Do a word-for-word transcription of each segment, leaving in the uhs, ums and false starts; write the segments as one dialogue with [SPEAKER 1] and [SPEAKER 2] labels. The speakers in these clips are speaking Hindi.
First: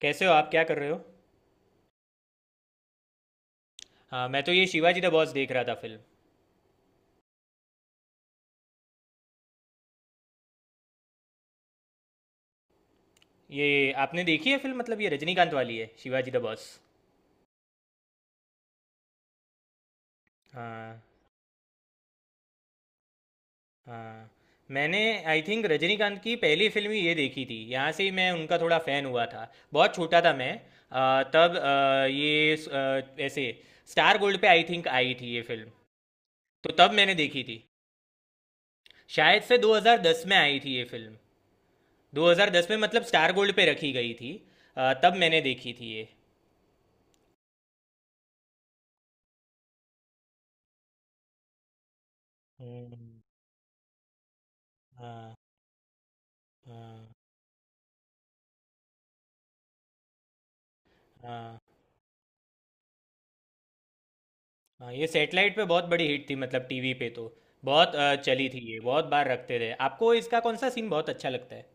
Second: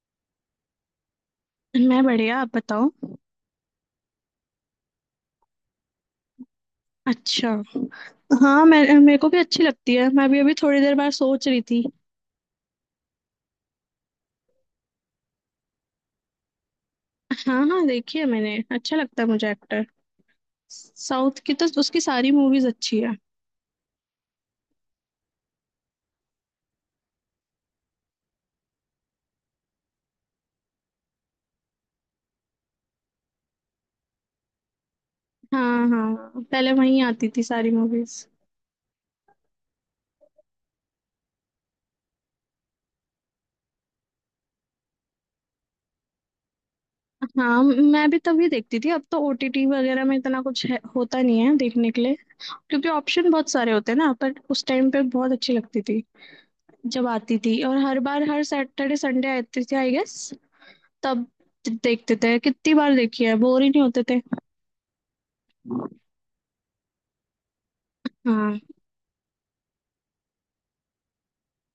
[SPEAKER 1] कैसे हो आप क्या कर रहे हो।
[SPEAKER 2] मैं बढ़िया। आप बताओ।
[SPEAKER 1] हाँ, मैं तो ये शिवाजी द बॉस देख रहा था फिल्म।
[SPEAKER 2] अच्छा। हाँ, मैं, मेरे को भी अच्छी लगती है। मैं भी अभी थोड़ी देर बाद सोच रही थी।
[SPEAKER 1] ये आपने देखी है फिल्म मतलब ये रजनीकांत वाली है शिवाजी द बॉस।
[SPEAKER 2] हाँ हाँ, देखी है मैंने। अच्छा लगता है मुझे एक्टर।
[SPEAKER 1] हाँ
[SPEAKER 2] साउथ की तो उसकी सारी मूवीज अच्छी है।
[SPEAKER 1] हाँ। मैंने आई थिंक रजनीकांत की पहली फिल्म ही ये देखी थी, यहाँ से ही मैं उनका थोड़ा फ़ैन हुआ था। बहुत छोटा था मैं। अ, तब अ, ये स- अ, ऐसे स्टार गोल्ड पे आई थिंक आई थी ये फिल्म,
[SPEAKER 2] हाँ हाँ,
[SPEAKER 1] तो
[SPEAKER 2] पहले
[SPEAKER 1] तब
[SPEAKER 2] वहीं
[SPEAKER 1] मैंने
[SPEAKER 2] आती थी
[SPEAKER 1] देखी थी।
[SPEAKER 2] सारी मूवीज।
[SPEAKER 1] शायद से दो हज़ार दस में आई थी ये फिल्म। दो हज़ार दस में मतलब स्टार गोल्ड पे रखी गई थी। अ, तब मैंने देखी थी ये।
[SPEAKER 2] हाँ, मैं भी तभी देखती थी। अब तो ओटीटी वगैरह में इतना कुछ है, होता नहीं है देखने के लिए। क्योंकि
[SPEAKER 1] हम्म,
[SPEAKER 2] ऑप्शन बहुत सारे होते हैं ना, पर उस टाइम पे बहुत
[SPEAKER 1] हाँ
[SPEAKER 2] अच्छी लगती थी। जब
[SPEAKER 1] हाँ
[SPEAKER 2] आती थी, और हर बार हर सैटरडे संडे आती थी आई गेस। तब
[SPEAKER 1] हाँ
[SPEAKER 2] देखते थे, कितनी बार देखी है, बोर ही नहीं होते थे।
[SPEAKER 1] हाँ, ये सेटेलाइट पे बहुत बड़ी हिट थी मतलब टीवी पे तो बहुत अ, चली थी
[SPEAKER 2] हाँ।
[SPEAKER 1] ये, बहुत बार रखते थे। आपको इसका कौन सा सीन बहुत अच्छा लगता है।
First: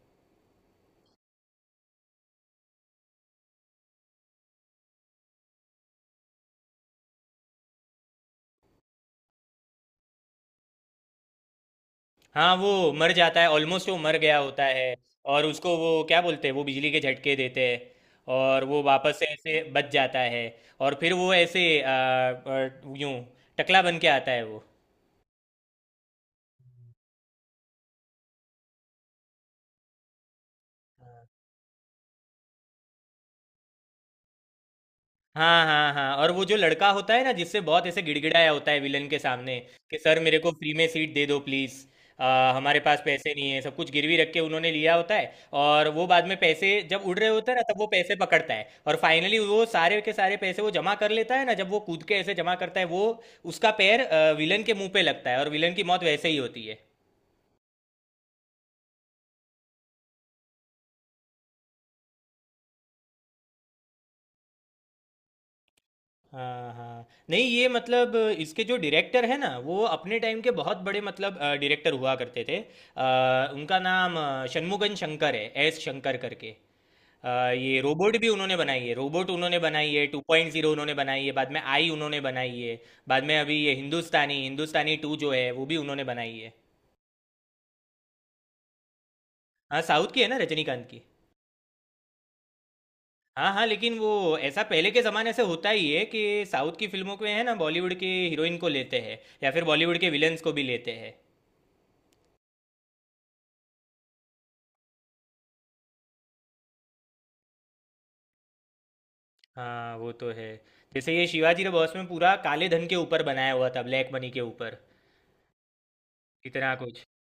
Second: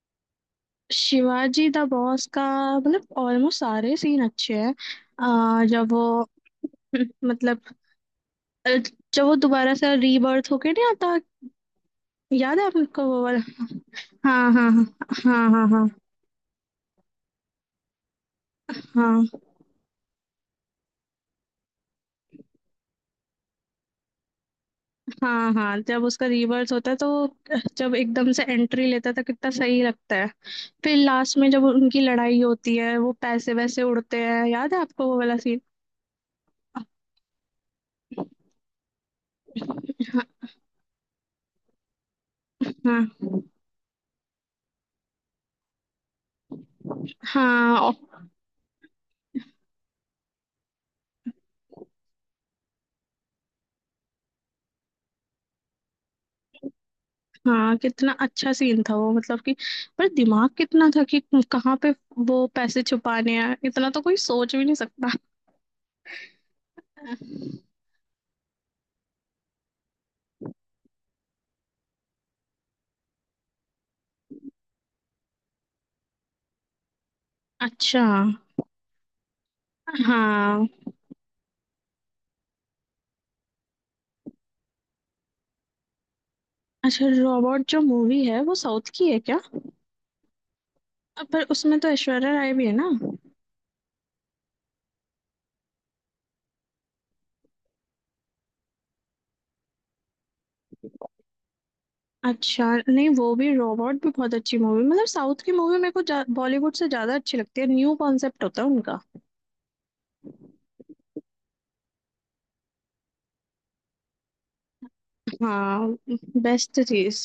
[SPEAKER 2] शिवाजी द बॉस का मतलब ऑलमोस्ट सारे सीन अच्छे हैं। अह, जब वो मतलब अ, जब वो दोबारा से रीबर्थ होके नहीं आता।
[SPEAKER 1] हाँ,
[SPEAKER 2] याद है
[SPEAKER 1] वो
[SPEAKER 2] आपको
[SPEAKER 1] मर
[SPEAKER 2] वो वाला?
[SPEAKER 1] जाता है ऑलमोस्ट, वो मर गया
[SPEAKER 2] हाँ
[SPEAKER 1] होता
[SPEAKER 2] हाँ। हाँ
[SPEAKER 1] है और
[SPEAKER 2] हाँ हाँ
[SPEAKER 1] उसको
[SPEAKER 2] हाँ।
[SPEAKER 1] वो क्या बोलते हैं वो बिजली के झटके देते हैं और वो वापस से
[SPEAKER 2] हाँ
[SPEAKER 1] ऐसे बच जाता है और फिर वो ऐसे अ, अ, यूं टकला बन के आता है वो।
[SPEAKER 2] हाँ हाँ, जब उसका रीबर्थ होता है तो वो, जब एकदम से एंट्री लेता था, कितना सही लगता है। फिर लास्ट में जब उनकी लड़ाई होती है, वो पैसे वैसे उड़ते हैं, याद है आपको वो वाला सीन?
[SPEAKER 1] हाँ, हाँ, हाँ, और वो जो लड़का होता है ना जिससे बहुत ऐसे गिड़गिड़ाया होता है विलन के सामने कि सर
[SPEAKER 2] हाँ
[SPEAKER 1] मेरे को फ्री में सीट दे दो प्लीज़, हमारे पास
[SPEAKER 2] हाँ
[SPEAKER 1] पैसे नहीं है, सब कुछ गिरवी रख के उन्होंने लिया होता है। और वो बाद में पैसे जब उड़ रहे होते हैं ना, तब वो
[SPEAKER 2] हाँ
[SPEAKER 1] पैसे पकड़ता है और फाइनली वो सारे के सारे पैसे वो जमा कर लेता है ना, जब वो कूद के ऐसे जमा करता है वो, उसका पैर विलन के मुंह पे लगता है और विलन की मौत वैसे ही होती है।
[SPEAKER 2] हाँ, कितना अच्छा सीन था वो। मतलब कि, पर दिमाग कितना था कि कहाँ पे वो पैसे छुपाने हैं, इतना तो कोई सोच भी नहीं सकता।
[SPEAKER 1] हाँ हाँ, नहीं ये मतलब इसके जो डायरेक्टर है ना वो अपने टाइम के बहुत बड़े मतलब डायरेक्टर हुआ करते थे। अ, उनका नाम अ, शनमुगन शंकर है, एस शंकर करके। अ, ये
[SPEAKER 2] अच्छा।
[SPEAKER 1] रोबोट भी उन्होंने बनाई है, रोबोट उन्होंने बनाई है, टू पॉइंट
[SPEAKER 2] हाँ।
[SPEAKER 1] जीरो उन्होंने बनाई है बाद में आई, उन्होंने बनाई है। बाद में अभी ये हिंदुस्तानी, हिंदुस्तानी टू जो है वो भी उन्होंने बनाई है।
[SPEAKER 2] अच्छा, रोबोट जो मूवी है वो साउथ की है क्या?
[SPEAKER 1] हाँ, साउथ की है ना, रजनीकांत की।
[SPEAKER 2] अ, पर उसमें तो ऐश्वर्या राय भी है ना।
[SPEAKER 1] हाँ हाँ, लेकिन वो ऐसा पहले के ज़माने से होता ही है कि साउथ की फिल्मों को है ना, बॉलीवुड के हीरोइन को लेते हैं या फिर बॉलीवुड के विलन्स को भी लेते हैं।
[SPEAKER 2] अच्छा, नहीं, वो भी, रोबोट भी बहुत अच्छी मूवी। मतलब साउथ की मूवी मेरे को जा- बॉलीवुड से ज्यादा अच्छी लगती है। न्यू कॉन्सेप्ट होता है उनका।
[SPEAKER 1] हाँ वो तो है। जैसे ये शिवाजी द बॉस में पूरा काले धन के ऊपर बनाया हुआ था, ब्लैक मनी के ऊपर।
[SPEAKER 2] हाँ।
[SPEAKER 1] इतना
[SPEAKER 2] बेस्ट
[SPEAKER 1] कुछ।
[SPEAKER 2] चीज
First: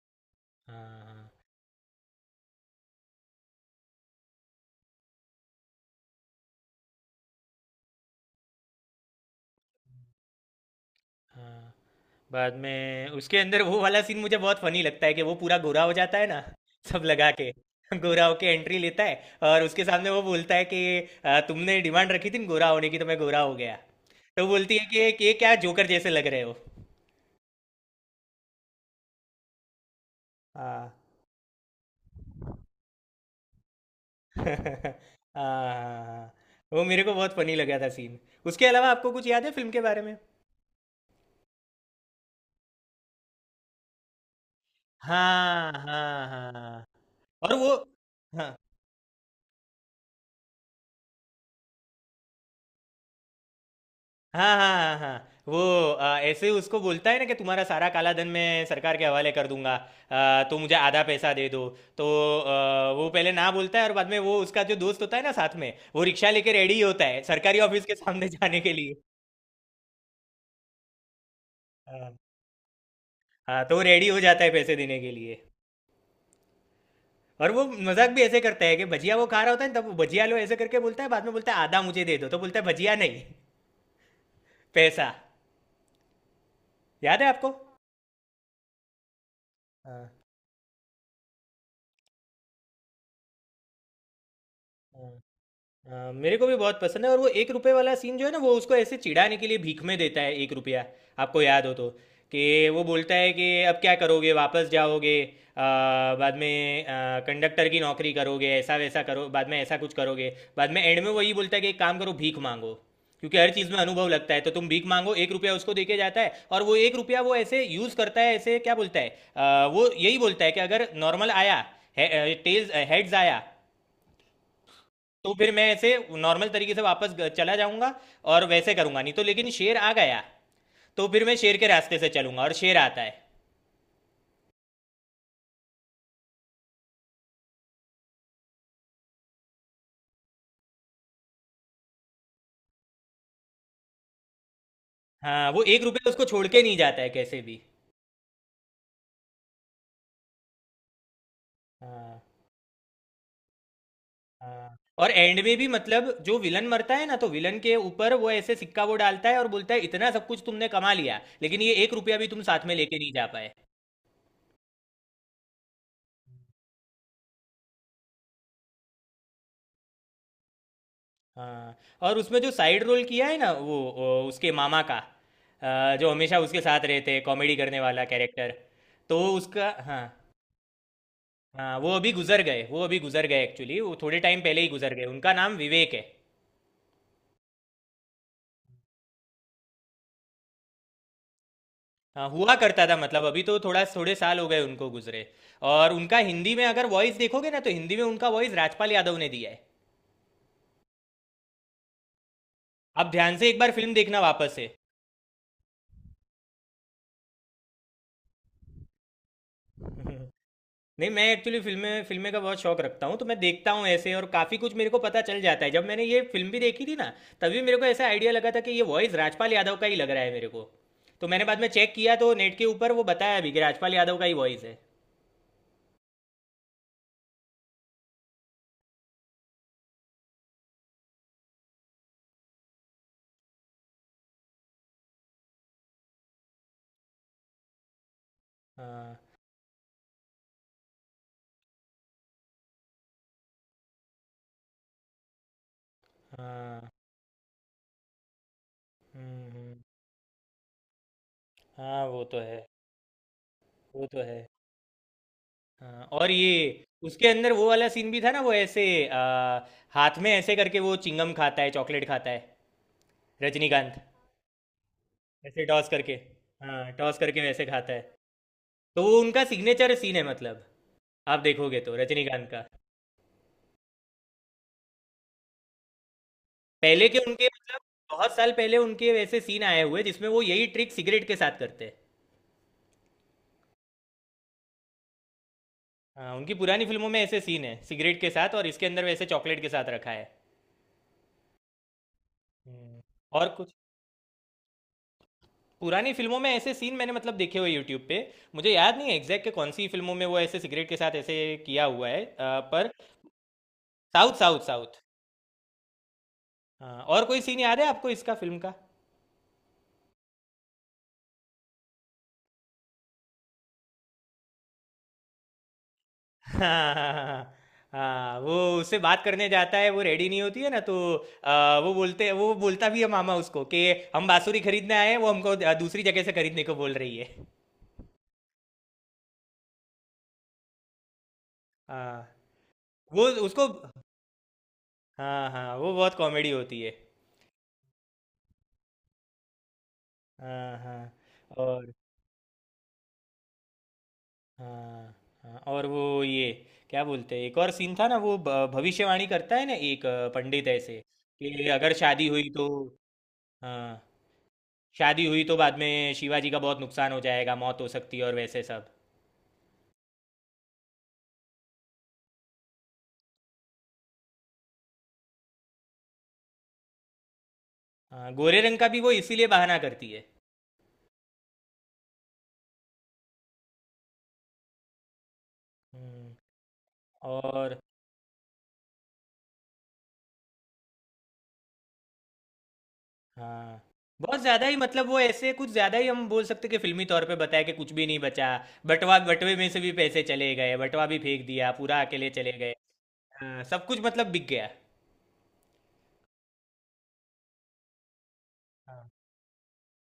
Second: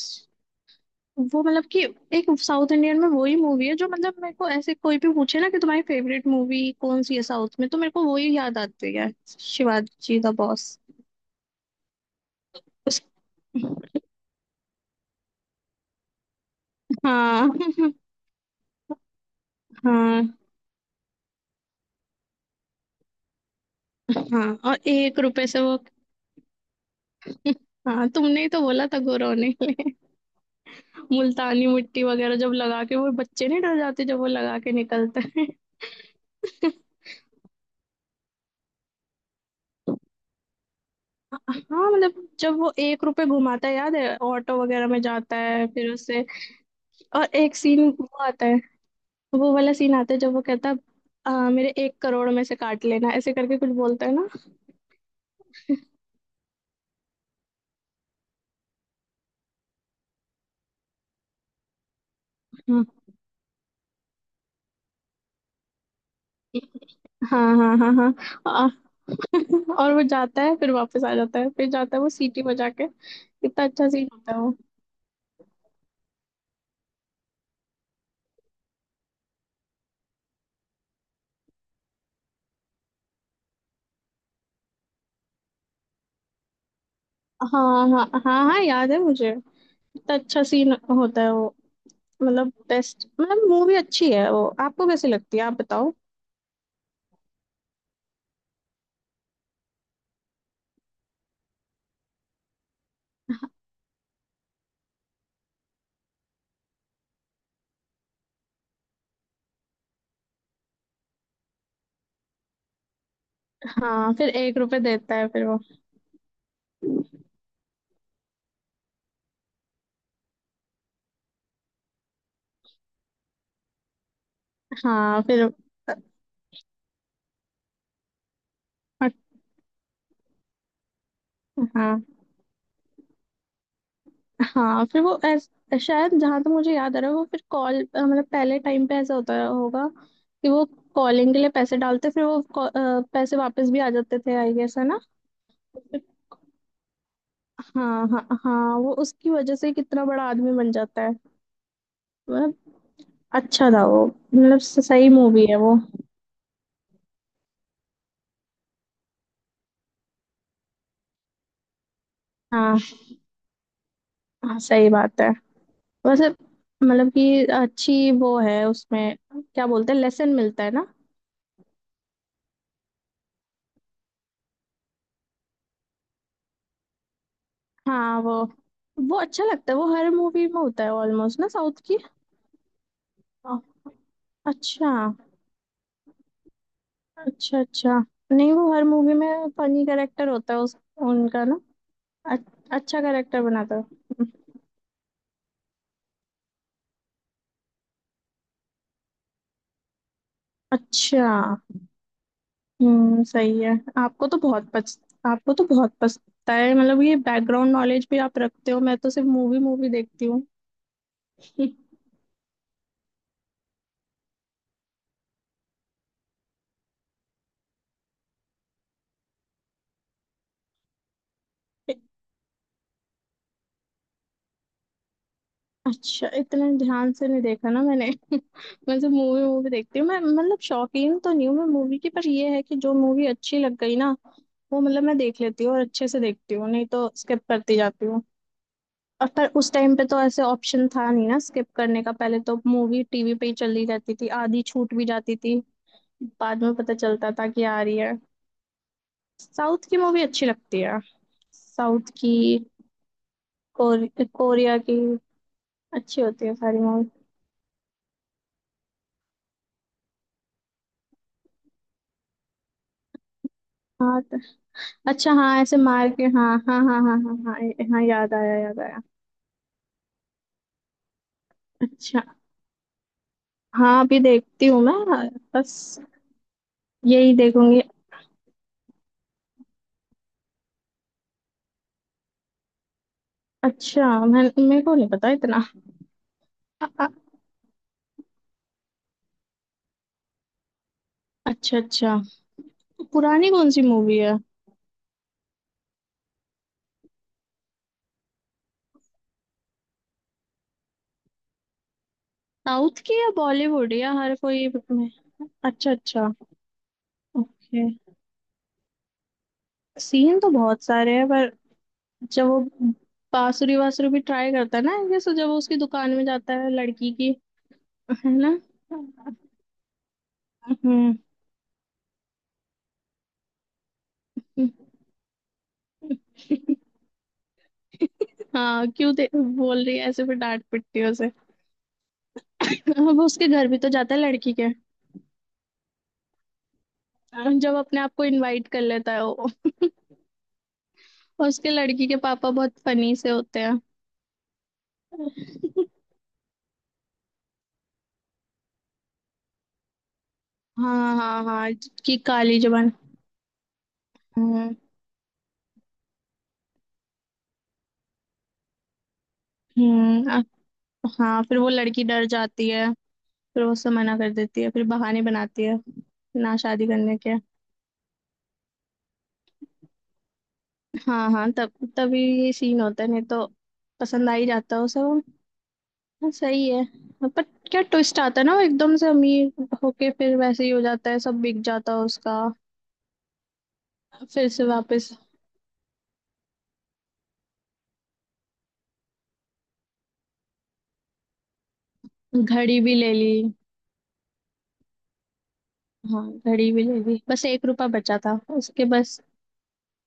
[SPEAKER 1] हाँ
[SPEAKER 2] वो, मतलब कि एक साउथ इंडियन में वही मूवी है जो, मतलब मेरे को ऐसे कोई भी पूछे ना कि तुम्हारी फेवरेट मूवी कौन सी है साउथ में, तो मेरे को वही याद आती है। Shivaji the boss.
[SPEAKER 1] हाँ। बाद
[SPEAKER 2] उस,
[SPEAKER 1] में उसके अंदर वो वाला सीन मुझे बहुत फनी लगता है कि वो पूरा गोरा हो जाता है ना, सब लगा
[SPEAKER 2] हाँ
[SPEAKER 1] के गोरा होके एंट्री लेता है और उसके सामने वो
[SPEAKER 2] हाँ
[SPEAKER 1] बोलता है कि "आ, तुमने डिमांड रखी थी ना गोरा होने की, तो मैं गोरा हो गया।"
[SPEAKER 2] हाँ,
[SPEAKER 1] तो बोलती
[SPEAKER 2] और
[SPEAKER 1] है कि
[SPEAKER 2] एक
[SPEAKER 1] कि ये
[SPEAKER 2] रुपए
[SPEAKER 1] क्या
[SPEAKER 2] से वो,
[SPEAKER 1] जोकर जैसे लग रहे हो।
[SPEAKER 2] हाँ तुमने ही तो बोला था गोरो ने
[SPEAKER 1] हाँ
[SPEAKER 2] मुल्तानी मिट्टी वगैरह जब लगा के, वो बच्चे नहीं डर जाते जब वो लगा के
[SPEAKER 1] हाँ हाँ,
[SPEAKER 2] निकलते हैं।
[SPEAKER 1] हाँ। वो मेरे को बहुत फनी लगा था सीन। उसके अलावा आपको कुछ याद है फिल्म के बारे में।
[SPEAKER 2] हाँ, मतलब जब वो एक रुपए घुमाता है याद है, ऑटो वगैरह में जाता है
[SPEAKER 1] हाँ
[SPEAKER 2] फिर उसे,
[SPEAKER 1] हाँ हाँ,
[SPEAKER 2] और
[SPEAKER 1] और
[SPEAKER 2] एक
[SPEAKER 1] वो
[SPEAKER 2] सीन वो आता
[SPEAKER 1] हाँ
[SPEAKER 2] है, तो वो वाला सीन आता है जब वो कहता है, "आ, मेरे एक करोड़ में से काट लेना", ऐसे करके कुछ बोलता है ना।
[SPEAKER 1] हाँ हाँ हाँ हाँ वो आ, ऐसे उसको बोलता है ना कि तुम्हारा सारा काला धन मैं सरकार के हवाले कर दूंगा, आ, तो मुझे आधा पैसा दे दो। तो आ, वो पहले ना बोलता है और बाद में वो उसका जो दोस्त होता है ना साथ में, वो रिक्शा लेके रेडी होता है
[SPEAKER 2] हाँ
[SPEAKER 1] सरकारी
[SPEAKER 2] हाँ
[SPEAKER 1] ऑफिस
[SPEAKER 2] हाँ हाँ
[SPEAKER 1] के
[SPEAKER 2] हाँ।
[SPEAKER 1] सामने जाने
[SPEAKER 2] आ,
[SPEAKER 1] के लिए।
[SPEAKER 2] और वो जाता है, फिर वापस आ जाता है, फिर जाता है वो
[SPEAKER 1] हाँ
[SPEAKER 2] सीटी बजा के,
[SPEAKER 1] हाँ,
[SPEAKER 2] कितना
[SPEAKER 1] तो
[SPEAKER 2] अच्छा
[SPEAKER 1] रेडी
[SPEAKER 2] सीन
[SPEAKER 1] हो
[SPEAKER 2] होता है
[SPEAKER 1] जाता है
[SPEAKER 2] वो।
[SPEAKER 1] पैसे देने के लिए। और वो मजाक भी ऐसे करता है कि भजिया वो खा रहा होता है ना, तब वो भजिया लो ऐसे करके बोलता है, बाद में बोलता है आधा मुझे दे दो, तो बोलता है भजिया नहीं, पैसा। याद है आपको।
[SPEAKER 2] हाँ हाँ हाँ हाँ, याद है मुझे।
[SPEAKER 1] हाँ।
[SPEAKER 2] कितना अच्छा सीन होता है वो। मतलब बेस्ट। मतलब मूवी अच्छी है वो, आपको कैसी लगती है, आप बताओ।
[SPEAKER 1] अ, मेरे को भी बहुत पसंद है, और वो एक रुपए वाला सीन जो है ना, वो उसको ऐसे चिढ़ाने के लिए भीख में देता है एक रुपया, आपको याद हो तो, कि वो बोलता है कि अब क्या करोगे, वापस जाओगे, अ, बाद में आ, कंडक्टर की नौकरी करोगे, ऐसा वैसा करो, बाद में ऐसा कुछ करोगे, बाद में एंड में वही बोलता है कि एक काम करो, भीख मांगो, क्योंकि हर चीज़ में अनुभव
[SPEAKER 2] हाँ, फिर
[SPEAKER 1] लगता है, तो
[SPEAKER 2] एक
[SPEAKER 1] तुम
[SPEAKER 2] रुपए
[SPEAKER 1] भीख मांगो।
[SPEAKER 2] देता है
[SPEAKER 1] एक
[SPEAKER 2] फिर
[SPEAKER 1] रुपया
[SPEAKER 2] वो,
[SPEAKER 1] उसको देके जाता है और वो एक रुपया वो ऐसे यूज़ करता है, ऐसे क्या बोलता है, अ, वो यही बोलता है कि अगर नॉर्मल आया, टेल्स हेड्स आया,
[SPEAKER 2] हाँ
[SPEAKER 1] तो
[SPEAKER 2] फिर,
[SPEAKER 1] फिर मैं ऐसे नॉर्मल तरीके से वापस ग- चला जाऊंगा और वैसे करूंगा नहीं, तो लेकिन शेर आ गया तो फिर मैं शेर के रास्ते
[SPEAKER 2] हाँ
[SPEAKER 1] से चलूंगा, और शेर आता है।
[SPEAKER 2] हाँ, फिर वो ऐस, शायद जहां तक मुझे याद आ रहा है, वो फिर कॉल मतलब पहले टाइम पे ऐसा होता होगा कि वो कॉलिंग के लिए पैसे डालते, फिर वो call- अ, पैसे वापस भी आ जाते थे आई गेस, है ना?
[SPEAKER 1] हाँ, वो एक रुपये उसको छोड़ के नहीं जाता है कैसे भी।
[SPEAKER 2] हाँ हाँ हाँ, वो उसकी वजह से कितना बड़ा आदमी बन जाता है।
[SPEAKER 1] हाँ
[SPEAKER 2] मतलब, अच्छा था वो। मतलब
[SPEAKER 1] हाँ।
[SPEAKER 2] स- सही
[SPEAKER 1] और एंड
[SPEAKER 2] मूवी
[SPEAKER 1] में
[SPEAKER 2] है
[SPEAKER 1] भी
[SPEAKER 2] वो।
[SPEAKER 1] मतलब जो विलन मरता है ना, तो विलन के ऊपर वो ऐसे सिक्का वो डालता है और बोलता है इतना सब कुछ तुमने कमा लिया, लेकिन ये एक रुपया भी तुम साथ में
[SPEAKER 2] हाँ
[SPEAKER 1] लेके नहीं जा पाए।
[SPEAKER 2] हाँ, सही बात है। वैसे मतलब कि अच्छी वो है। उसमें क्या बोलते हैं, लेसन मिलता है ना।
[SPEAKER 1] हाँ, और उसमें जो साइड रोल किया है ना, वो वो उसके मामा का, अ, जो हमेशा उसके साथ रहते हैं, कॉमेडी करने वाला
[SPEAKER 2] हाँ वो
[SPEAKER 1] कैरेक्टर,
[SPEAKER 2] वो
[SPEAKER 1] तो
[SPEAKER 2] अच्छा
[SPEAKER 1] उसका
[SPEAKER 2] लगता है, वो
[SPEAKER 1] हाँ।
[SPEAKER 2] हर मूवी में होता है ऑलमोस्ट ना,
[SPEAKER 1] हाँ,
[SPEAKER 2] साउथ
[SPEAKER 1] वो
[SPEAKER 2] की।
[SPEAKER 1] अभी गुजर गए, वो अभी गुजर गए एक्चुअली, वो थोड़े टाइम पहले ही
[SPEAKER 2] अच्छा
[SPEAKER 1] गुजर गए, उनका नाम विवेक है।
[SPEAKER 2] अच्छा। अच्छा, नहीं, वो हर मूवी में फनी करेक्टर होता है उस, उनका ना।
[SPEAKER 1] हाँ,
[SPEAKER 2] अ-
[SPEAKER 1] हुआ करता था
[SPEAKER 2] अच्छा
[SPEAKER 1] मतलब, अभी
[SPEAKER 2] करेक्टर
[SPEAKER 1] तो
[SPEAKER 2] बनाता है।
[SPEAKER 1] थोड़ा थोड़े
[SPEAKER 2] हम्म।
[SPEAKER 1] साल हो गए उनको गुजरे। और उनका हिंदी में अगर वॉइस देखोगे ना, तो हिंदी में उनका वॉइस राजपाल यादव ने दिया है।
[SPEAKER 2] अच्छा।
[SPEAKER 1] आप
[SPEAKER 2] हम्म,
[SPEAKER 1] ध्यान से एक
[SPEAKER 2] सही
[SPEAKER 1] बार
[SPEAKER 2] है।
[SPEAKER 1] फिल्म देखना
[SPEAKER 2] आपको तो
[SPEAKER 1] वापस से।
[SPEAKER 2] बहुत पच आपको तो बहुत पछता है, मतलब ये बैकग्राउंड नॉलेज भी आप रखते हो। मैं तो सिर्फ मूवी मूवी देखती हूँ।
[SPEAKER 1] नहीं, मैं एक्चुअली फिल्में फिल्में का बहुत शौक रखता हूँ, तो मैं देखता हूँ ऐसे और काफ़ी कुछ मेरे को पता चल जाता है। जब मैंने ये फिल्म भी देखी थी ना, तभी मेरे को ऐसा आइडिया लगा था कि ये वॉइस राजपाल यादव का ही लग रहा है मेरे को, तो मैंने बाद में चेक किया तो नेट के ऊपर वो बताया भी कि राजपाल यादव का ही वॉइस है।
[SPEAKER 2] अच्छा, इतना ध्यान से नहीं देखा ना मैंने। मैं तो मूवी मूवी देखती हूँ मैं। मतलब शौकीन तो नहीं हूँ मैं मूवी की, पर ये है कि जो मूवी अच्छी लग गई ना, वो मतलब मैं देख लेती हूँ और अच्छे से देखती हूँ, नहीं तो स्किप करती जाती हूँ।
[SPEAKER 1] हाँ
[SPEAKER 2] और पर उस टाइम पे तो ऐसे ऑप्शन था नहीं ना स्किप करने का, पहले तो मूवी टीवी पे ही चली जाती थी, आधी छूट भी जाती थी। बाद में
[SPEAKER 1] हाँ,
[SPEAKER 2] पता चलता था कि आ रही है।
[SPEAKER 1] हुँ, हुँ,
[SPEAKER 2] साउथ की मूवी अच्छी लगती है।
[SPEAKER 1] हाँ
[SPEAKER 2] साउथ
[SPEAKER 1] वो
[SPEAKER 2] की,
[SPEAKER 1] तो है, वो
[SPEAKER 2] कोर,
[SPEAKER 1] तो है।
[SPEAKER 2] कोरिया की।
[SPEAKER 1] हाँ,
[SPEAKER 2] अच्छी
[SPEAKER 1] और
[SPEAKER 2] होती
[SPEAKER 1] ये
[SPEAKER 2] है सारी मूवी।
[SPEAKER 1] उसके अंदर वो वाला सीन भी था ना, वो ऐसे आ, हाथ में ऐसे करके वो चिंगम खाता है, चॉकलेट खाता है, रजनीकांत।
[SPEAKER 2] हाँ तो, अच्छा, हाँ,
[SPEAKER 1] ऐसे
[SPEAKER 2] ऐसे
[SPEAKER 1] टॉस
[SPEAKER 2] मार
[SPEAKER 1] करके,
[SPEAKER 2] के, हाँ हाँ
[SPEAKER 1] हाँ,
[SPEAKER 2] हाँ
[SPEAKER 1] टॉस
[SPEAKER 2] हाँ हाँ
[SPEAKER 1] करके
[SPEAKER 2] हाँ,
[SPEAKER 1] वैसे
[SPEAKER 2] ये-
[SPEAKER 1] खाता है।
[SPEAKER 2] हाँ, याद आया याद आया।
[SPEAKER 1] तो वो उनका सिग्नेचर सीन है मतलब, आप देखोगे तो
[SPEAKER 2] अच्छा।
[SPEAKER 1] रजनीकांत का
[SPEAKER 2] हाँ, अभी देखती हूँ मैं। बस
[SPEAKER 1] पहले के
[SPEAKER 2] यही
[SPEAKER 1] उनके मतलब
[SPEAKER 2] देखूंगी।
[SPEAKER 1] बहुत साल पहले उनके वैसे सीन आए हुए, जिसमें वो यही ट्रिक सिगरेट के साथ करते हैं।
[SPEAKER 2] अच्छा, मैं, मेरे को नहीं पता इतना।
[SPEAKER 1] हाँ, उनकी पुरानी
[SPEAKER 2] अ-
[SPEAKER 1] फिल्मों
[SPEAKER 2] अ-
[SPEAKER 1] में ऐसे सीन है सिगरेट के साथ, और इसके अंदर वैसे चॉकलेट के साथ रखा है।
[SPEAKER 2] अच्छा अच्छा।
[SPEAKER 1] हम्म, और
[SPEAKER 2] पुरानी कौन
[SPEAKER 1] कुछ
[SPEAKER 2] सी मूवी है?
[SPEAKER 1] पुरानी फिल्मों में ऐसे सीन मैंने मतलब देखे हुए यूट्यूब पे। मुझे याद नहीं है एग्जैक्ट के कौन सी फिल्मों में वो ऐसे सिगरेट के साथ ऐसे किया हुआ है अ, पर,
[SPEAKER 2] साउथ की या बॉलीवुड, या
[SPEAKER 1] साउथ
[SPEAKER 2] हर
[SPEAKER 1] साउथ
[SPEAKER 2] कोई
[SPEAKER 1] साउथ।
[SPEAKER 2] में? अच्छा अच्छा।
[SPEAKER 1] हाँ, और कोई सीन याद
[SPEAKER 2] ओके,
[SPEAKER 1] है आपको इसका, फिल्म का।
[SPEAKER 2] सीन तो बहुत सारे हैं, पर जब वो बांसुरी वासुरी भी ट्राई करता है ना ये, सो जब वो उसकी दुकान में जाता है
[SPEAKER 1] हाँ
[SPEAKER 2] लड़की
[SPEAKER 1] हाँ
[SPEAKER 2] की,
[SPEAKER 1] हाँ,
[SPEAKER 2] है
[SPEAKER 1] हाँ,
[SPEAKER 2] ना।
[SPEAKER 1] वो उससे बात
[SPEAKER 2] हम्म।
[SPEAKER 1] करने जाता है, वो रेडी नहीं होती है ना, तो
[SPEAKER 2] हम्म।
[SPEAKER 1] अ, वो बोलते, वो बोलता भी है मामा उसको कि हम बांसुरी खरीदने आए हैं, वो हमको अ, दूसरी जगह से
[SPEAKER 2] हम्म।
[SPEAKER 1] खरीदने को बोल रही है।
[SPEAKER 2] हाँ, क्यों दे बोल रही है ऐसे, फिर डांट पिटती है उसे।
[SPEAKER 1] हाँ
[SPEAKER 2] अब
[SPEAKER 1] वो
[SPEAKER 2] उसके
[SPEAKER 1] उसको,
[SPEAKER 2] घर भी तो जाता है लड़की के,
[SPEAKER 1] हाँ हाँ, वो बहुत कॉमेडी होती है।
[SPEAKER 2] जब अपने आप को इनवाइट कर लेता है वो।
[SPEAKER 1] हाँ हाँ,
[SPEAKER 2] और उसके
[SPEAKER 1] और
[SPEAKER 2] लड़की के पापा बहुत फनी से होते हैं।
[SPEAKER 1] हाँ हाँ, और वो ये क्या बोलते हैं, एक और सीन था ना, वो भ- भविष्यवाणी करता है ना एक अ, पंडित ऐसे,
[SPEAKER 2] हाँ हाँ
[SPEAKER 1] कि
[SPEAKER 2] हाँ,
[SPEAKER 1] अगर
[SPEAKER 2] कि
[SPEAKER 1] शादी हुई
[SPEAKER 2] काली
[SPEAKER 1] तो,
[SPEAKER 2] जबान।
[SPEAKER 1] हाँ
[SPEAKER 2] हम्म।
[SPEAKER 1] शादी हुई तो बाद में शिवाजी का बहुत नुकसान हो जाएगा, मौत हो सकती है और वैसे सब।
[SPEAKER 2] हम्म, अ- हाँ, फिर वो लड़की डर जाती है, फिर वो उससे मना कर देती है, फिर बहाने बनाती है ना शादी करने के।
[SPEAKER 1] हाँ, गोरे रंग का भी वो इसीलिए बहाना करती है।
[SPEAKER 2] हाँ हाँ, तब, तभी ये सीन होता है, नहीं तो पसंद आ ही जाता है उसे वो। हाँ
[SPEAKER 1] हम्म,
[SPEAKER 2] सही है। हाँ, पर
[SPEAKER 1] और
[SPEAKER 2] क्या ट्विस्ट आता है ना, वो एकदम से अमीर होके फिर वैसे ही हो जाता है, सब बिक जाता है उसका।
[SPEAKER 1] हाँ, बहुत
[SPEAKER 2] फिर से
[SPEAKER 1] ज़्यादा ही मतलब
[SPEAKER 2] वापस,
[SPEAKER 1] वो ऐसे कुछ ज़्यादा ही हम बोल सकते हैं कि फिल्मी तौर पे बताया कि कुछ भी नहीं बचा, बटवा, बटवे में से भी पैसे चले गए, बटवा भी फेंक दिया, पूरा अकेले चले गए।
[SPEAKER 2] घड़ी भी ले ली।
[SPEAKER 1] हाँ, सब कुछ मतलब बिक गया।
[SPEAKER 2] हाँ घड़ी भी ले ली, बस एक रुपया बचा था उसके,
[SPEAKER 1] हाँ।
[SPEAKER 2] बस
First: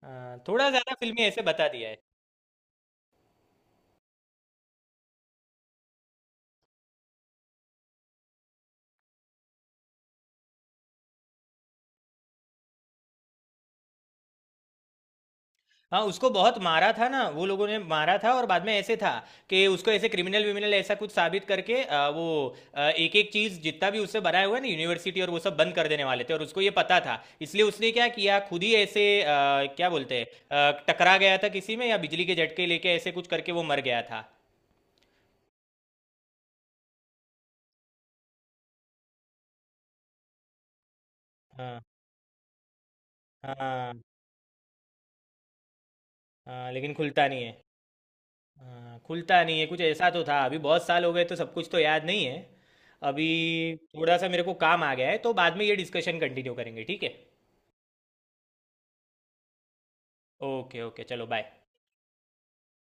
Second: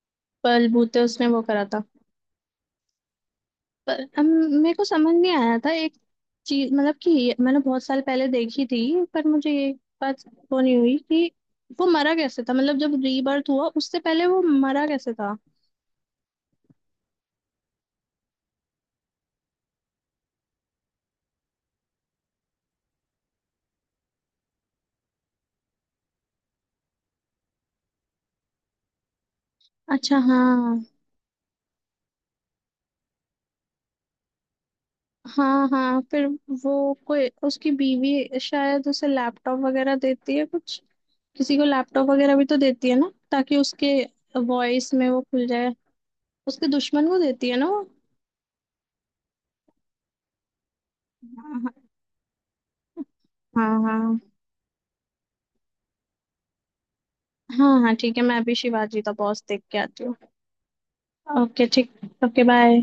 [SPEAKER 1] हाँ, थोड़ा ज्यादा
[SPEAKER 2] बलबूते
[SPEAKER 1] फिल्मी
[SPEAKER 2] उसने
[SPEAKER 1] ऐसे
[SPEAKER 2] वो करा
[SPEAKER 1] बता
[SPEAKER 2] था।
[SPEAKER 1] दिया है।
[SPEAKER 2] पर अब मेरे को समझ नहीं आया था एक चीज, मतलब कि ये- मैंने बहुत साल पहले देखी थी, पर मुझे ये बात वो नहीं हुई कि वो मरा कैसे था, मतलब जब रीबर्थ हुआ उससे पहले वो मरा कैसे था।
[SPEAKER 1] हाँ, उसको बहुत मारा था ना, वो लोगों ने मारा था और बाद में ऐसे था कि उसको ऐसे क्रिमिनल विमिनल ऐसा कुछ साबित करके आ, वो एक एक चीज जितना भी उससे बनाया हुआ है ना, यूनिवर्सिटी और वो सब बंद कर देने वाले थे, और उसको ये पता था, इसलिए उसने क्या किया खुद ही ऐसे आ, क्या बोलते
[SPEAKER 2] अच्छा।
[SPEAKER 1] हैं
[SPEAKER 2] हाँ
[SPEAKER 1] आ, टकरा गया था किसी में या बिजली के झटके लेके ऐसे कुछ करके वो मर गया था।
[SPEAKER 2] हाँ हाँ, फिर वो, कोई उसकी बीवी शायद उसे लैपटॉप वगैरह देती है कुछ, किसी को
[SPEAKER 1] हाँ
[SPEAKER 2] लैपटॉप वगैरह भी तो देती है ना ताकि उसके
[SPEAKER 1] हाँ
[SPEAKER 2] वॉइस में वो खुल जाए। उसके
[SPEAKER 1] हाँ, लेकिन
[SPEAKER 2] दुश्मन को
[SPEAKER 1] खुलता नहीं
[SPEAKER 2] देती
[SPEAKER 1] है।
[SPEAKER 2] है ना वो।
[SPEAKER 1] हाँ, खुलता नहीं है, कुछ ऐसा तो था। अभी बहुत साल हो गए तो सब कुछ तो
[SPEAKER 2] हाँ
[SPEAKER 1] याद नहीं है। अभी
[SPEAKER 2] हाँ
[SPEAKER 1] थोड़ा
[SPEAKER 2] हाँ
[SPEAKER 1] सा मेरे को काम आ गया है, तो बाद में ये डिस्कशन कंटिन्यू करेंगे, ठीक है।
[SPEAKER 2] हाँ। हाँ, ठीक है, मैं अभी शिवाजी द बॉस देख के आती हूँ।
[SPEAKER 1] ओके ओके चलो बाय।
[SPEAKER 2] ओके ठीक। Okay, bye.